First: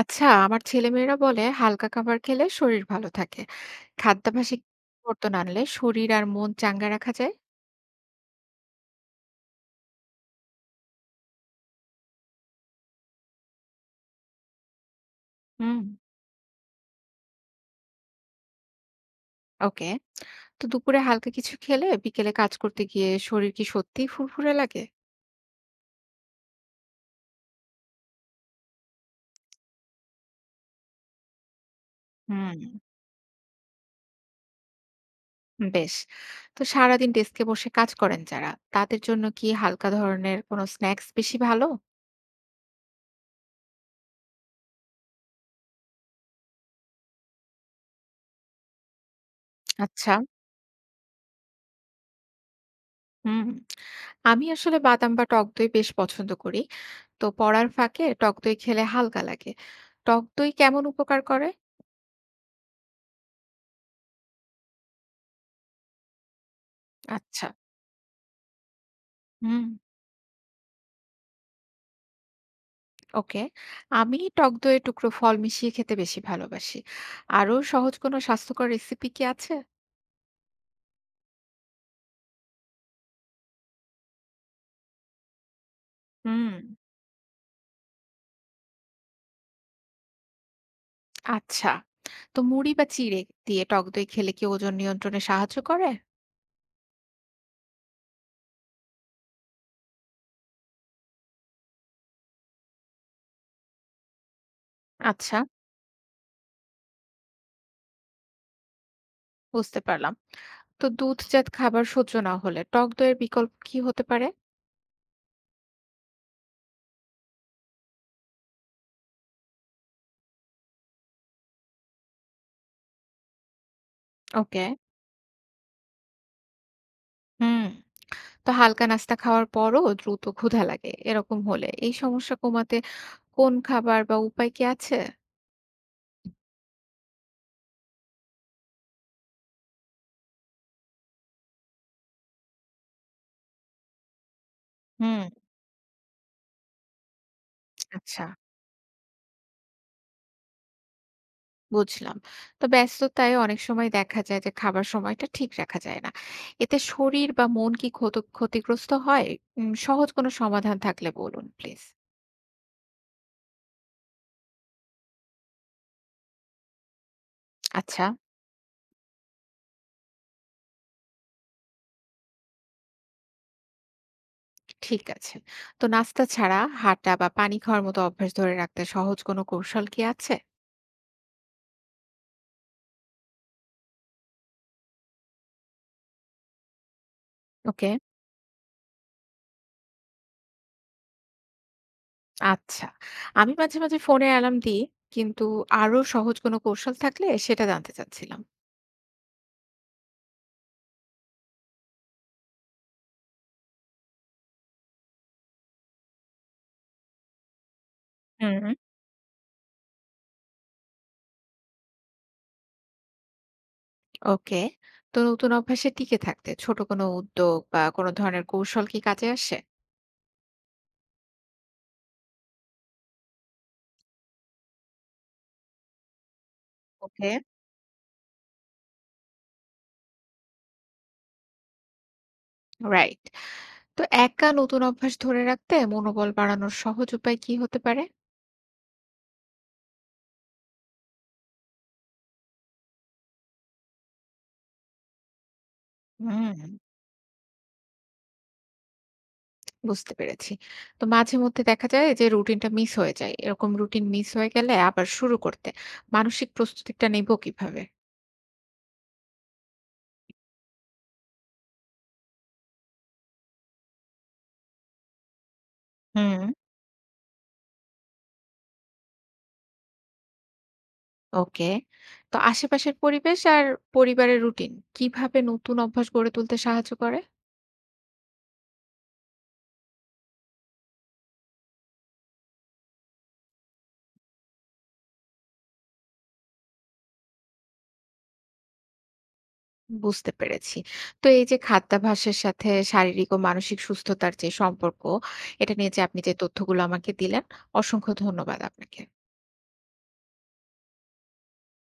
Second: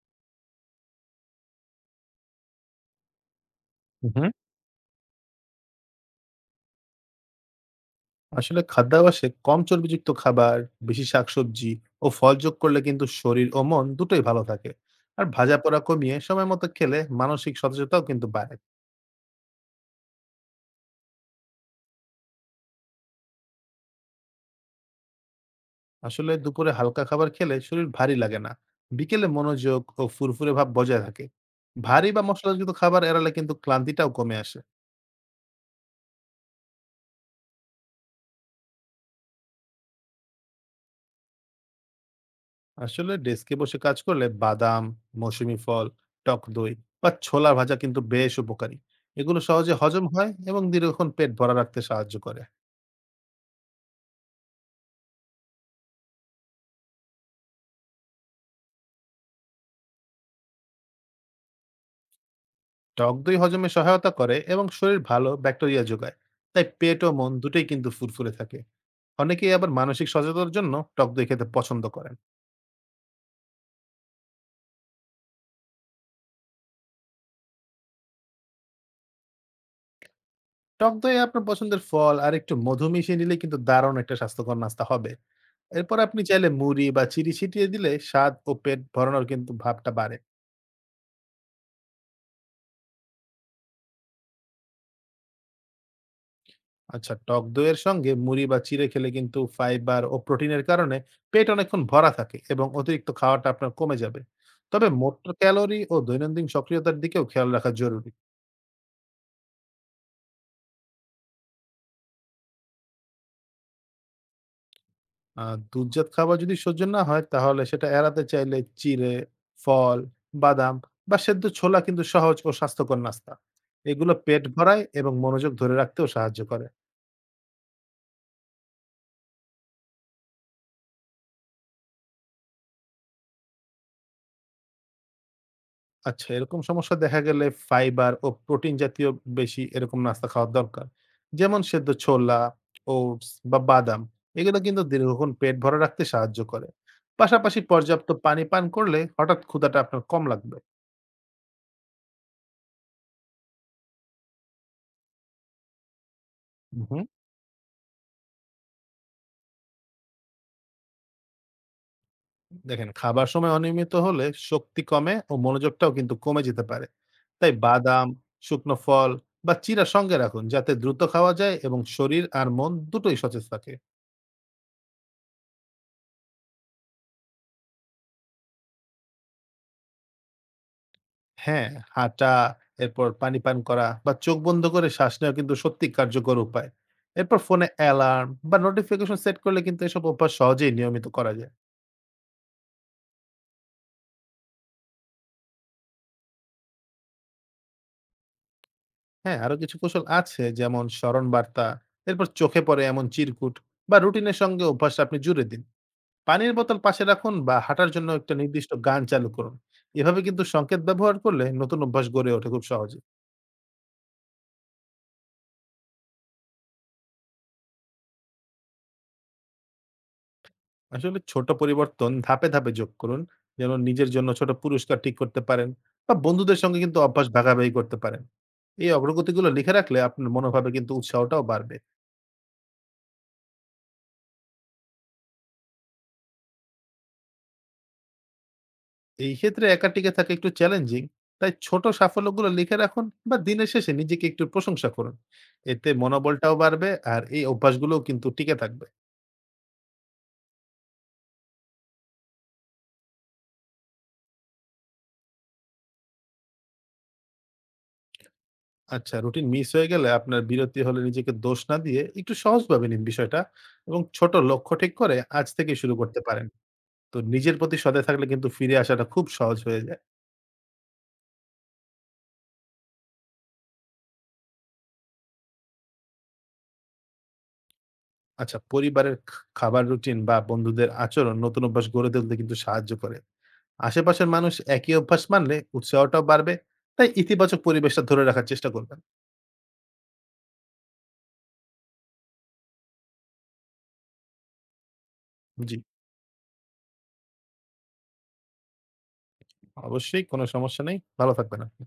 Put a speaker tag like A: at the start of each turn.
A: আচ্ছা, আমার ছেলেমেয়েরা বলে হালকা খাবার খেলে শরীর ভালো থাকে।
B: উহু।
A: খাদ্যাভ্যাসে কি পরিবর্তন আনলে শরীর আর মন চাঙ্গা রাখা যায়?
B: আসলে খাদ্যাভ্যাসে কম চর্বিযুক্ত খাবার, বেশি শাকসবজি ও ফল যোগ করলে কিন্তু শরীর ও মন দুটোই ভালো থাকে। আর
A: হুম।
B: ভাজাপোড়া কমিয়ে সময় মতো খেলে মানসিক সতেজতাও কিন্তু বাড়ে।
A: ওকে। তো দুপুরে হালকা কিছু খেলে বিকেলে কাজ করতে গিয়ে শরীর কি সত্যিই ফুরফুরে লাগে?
B: আসলে দুপুরে হালকা খাবার খেলে শরীর ভারী লাগে না। বিকেলে মনোযোগ ও ফুরফুরে ভাব বজায় থাকে। ভারী বা
A: হুম।
B: মশলাযুক্ত খাবার এড়ালে কিন্তু ক্লান্তিটাও কমে আসে।
A: বেশ। তো সারাদিন ডেস্কে বসে কাজ করেন যারা, তাদের জন্য কি হালকা ধরনের কোনো স্ন্যাক্স বেশি ভালো?
B: আসলে ডেস্কে বসে কাজ করলে বাদাম, মৌসুমী ফল, টক দই বা ছোলা ভাজা কিন্তু বেশ উপকারী। এগুলো সহজে হজম
A: আচ্ছা।
B: হয় এবং দীর্ঘক্ষণ পেট ভরা রাখতে সাহায্য করে।
A: হুম। আমি আসলে বাদাম বা টক দই বেশ পছন্দ করি। তো পড়ার ফাঁকে টক দই খেলে হালকা লাগে। টক দই কেমন উপকার করে?
B: টক দই হজমে সহায়তা করে এবং শরীর ভালো ব্যাকটেরিয়া যোগায়। তাই পেট ও মন
A: আচ্ছা।
B: দুটোই কিন্তু ফুরফুরে থাকে। অনেকেই
A: হুম,
B: আবার মানসিক সচেতনার জন্য টক দই খেতে পছন্দ করেন।
A: ওকে। আমি টক দইয়ে টুকরো ফল মিশিয়ে খেতে বেশি ভালোবাসি। আরো সহজ কোনো স্বাস্থ্যকর রেসিপি কি আছে?
B: টক দই আপনার পছন্দের ফল আর একটু মধু মিশিয়ে নিলে কিন্তু দারুণ একটা স্বাস্থ্যকর নাস্তা হবে। এরপর আপনি চাইলে
A: হুম,
B: মুড়ি বা চিড়ি ছিটিয়ে দিলে স্বাদ ও পেট ভরানোর কিন্তু ভাবটা বাড়ে।
A: আচ্ছা। তো মুড়ি বা চিড়ে দিয়ে টক দই খেলে কি ওজন নিয়ন্ত্রণে সাহায্য করে?
B: আচ্ছা, টক দইয়ের সঙ্গে মুড়ি বা চিড়ে খেলে কিন্তু ফাইবার ও প্রোটিনের কারণে পেট অনেকক্ষণ ভরা থাকে এবং অতিরিক্ত খাওয়াটা আপনার কমে যাবে। তবে মোট
A: আচ্ছা,
B: ক্যালোরি ও দৈনন্দিন সক্রিয়তার দিকেও খেয়াল রাখা জরুরি।
A: বুঝতে পারলাম। তো দুধজাত খাবার সহ্য না হলে টক দইয়ের বিকল্প কি হতে পারে?
B: আ দুধজাত খাবার যদি সহ্য না হয় তাহলে সেটা এড়াতে চাইলে চিড়ে, ফল, বাদাম বা সেদ্ধ ছোলা কিন্তু সহজ ও স্বাস্থ্যকর নাস্তা। এগুলো পেট
A: ওকে।
B: ভরায় এবং মনোযোগ ধরে রাখতেও সাহায্য করে।
A: হুম। তো হালকা নাস্তা খাওয়ার পরও দ্রুত ক্ষুধা লাগে এরকম হলে এই সমস্যা কমাতে কোন খাবার বা উপায় কি আছে?
B: আচ্ছা, এরকম সমস্যা দেখা গেলে ফাইবার ও প্রোটিন জাতীয় বেশি এরকম নাস্তা খাওয়া দরকার। যেমন সেদ্ধ ছোলা, ওটস বা বাদাম এগুলো কিন্তু
A: হুম।
B: দীর্ঘক্ষণ পেট ভরা রাখতে সাহায্য করে। পাশাপাশি পর্যাপ্ত
A: আচ্ছা।
B: পানি পান করলে হঠাৎ ক্ষুধাটা আপনার কম লাগবে।
A: বুঝলাম। তো ব্যস্ততায় অনেক সময় দেখা যায় যে খাবার সময়টা ঠিক রাখা যায় না। এতে
B: উহু।
A: শরীর বা মন কি ক্ষতিগ্রস্ত হয়? সহজ কোনো সমাধান থাকলে বলুন প্লিজ।
B: দেখেন, খাবার সময় অনিয়মিত হলে শক্তি কমে ও মনোযোগটাও কিন্তু কমে যেতে পারে। তাই
A: আচ্ছা।
B: বাদাম, শুকনো ফল বা চিরা সঙ্গে রাখুন যাতে দ্রুত খাওয়া যায় এবং শরীর আর মন দুটোই সতেজ থাকে।
A: ঠিক আছে। তো নাস্তা ছাড়া হাঁটা বা পানি খাওয়ার মতো অভ্যাস ধরে রাখতে সহজ কোনো কৌশল কি আছে?
B: হ্যাঁ, হাঁটা, এরপর পানি পান করা বা চোখ বন্ধ করে শ্বাস নেওয়া কিন্তু সত্যি কার্যকর উপায়। এরপর ফোনে
A: ওকে।
B: অ্যালার্ম বা নোটিফিকেশন সেট করলে কিন্তু এসব অভ্যাস সহজেই নিয়মিত করা যায়।
A: আচ্ছা। আমি মাঝে মাঝে ফোনে অ্যালার্ম দিই। কিন্তু আরো সহজ কোনো কৌশল থাকলে সেটা জানতে চাচ্ছিলাম।
B: হ্যাঁ, আরো কিছু কৌশল আছে, যেমন স্মরণ বার্তা, এরপর চোখে পড়ে এমন চিরকুট বা রুটিনের সঙ্গে অভ্যাসটা আপনি জুড়ে দিন। পানির বোতল পাশে রাখুন বা হাঁটার জন্য একটা
A: হুম।
B: নির্দিষ্ট গান চালু করুন। এভাবে কিন্তু সংকেত ব্যবহার করলে নতুন অভ্যাস গড়ে ওঠে খুব সহজে।
A: ওকে। তো নতুন অভ্যাসে টিকে থাকতে ছোট কোনো উদ্যোগ বা কোনো ধরনের কৌশল কি কাজে আসে?
B: আসলে ছোট পরিবর্তন ধাপে, ধাপে যোগ করুন। যেমন নিজের জন্য ছোট পুরস্কার ঠিক করতে পারেন বা বন্ধুদের সঙ্গে কিন্তু অভ্যাস
A: ওকে,
B: ভাগাভাগি করতে পারেন। এই অগ্রগতিগুলো লিখে রাখলে আপনার মনোভাবে কিন্তু উৎসাহটাও বাড়বে।
A: রাইট। তো একা নতুন অভ্যাস ধরে রাখতে মনোবল বাড়ানোর সহজ উপায় কি হতে পারে?
B: এই ক্ষেত্রে একা টিকে থাকা একটু চ্যালেঞ্জিং। তাই ছোট সাফল্যগুলো লিখে রাখুন বা দিনের শেষে নিজেকে একটু প্রশংসা করুন। এতে মনোবলটাও
A: হুম,
B: বাড়বে আর এই অভ্যাসগুলোও কিন্তু টিকে থাকবে।
A: বুঝতে পেরেছি। তো মাঝে মধ্যে দেখা যায় যে রুটিনটা মিস হয়ে যায়। এরকম রুটিন মিস হয়ে গেলে আবার শুরু করতে মানসিক প্রস্তুতিটা নেব কিভাবে?
B: আচ্ছা, রুটিন মিস হয়ে গেলে আপনার বিরতি হলে নিজেকে দোষ না দিয়ে একটু সহজভাবে নিন বিষয়টা এবং ছোট লক্ষ্য ঠিক করে আজ থেকে শুরু করতে
A: হুম।
B: পারেন। তো নিজের প্রতি সদয় থাকলে কিন্তু ফিরে আসাটা খুব সহজ হয়ে যায়।
A: ওকে। তো আশেপাশের পরিবেশ আর পরিবারের রুটিন কিভাবে নতুন অভ্যাস গড়ে তুলতে সাহায্য করে?
B: আচ্ছা, পরিবারের খাবার রুটিন বা বন্ধুদের আচরণ নতুন অভ্যাস গড়ে তুলতে কিন্তু সাহায্য করে। আশেপাশের মানুষ একই অভ্যাস মানলে উৎসাহটাও বাড়বে। তাই ইতিবাচক পরিবেশটা ধরে রাখার চেষ্টা করবেন।
A: বুঝতে পেরেছি। তো এই যে খাদ্যাভ্যাসের সাথে শারীরিক ও মানসিক সুস্থতার যে সম্পর্ক, এটা
B: জি,
A: নিয়ে যে আপনি যে তথ্যগুলো আমাকে দিলেন, অসংখ্য ধন্যবাদ আপনাকে।
B: অবশ্যই কোনো সমস্যা নেই। ভালো থাকবেন আপনি।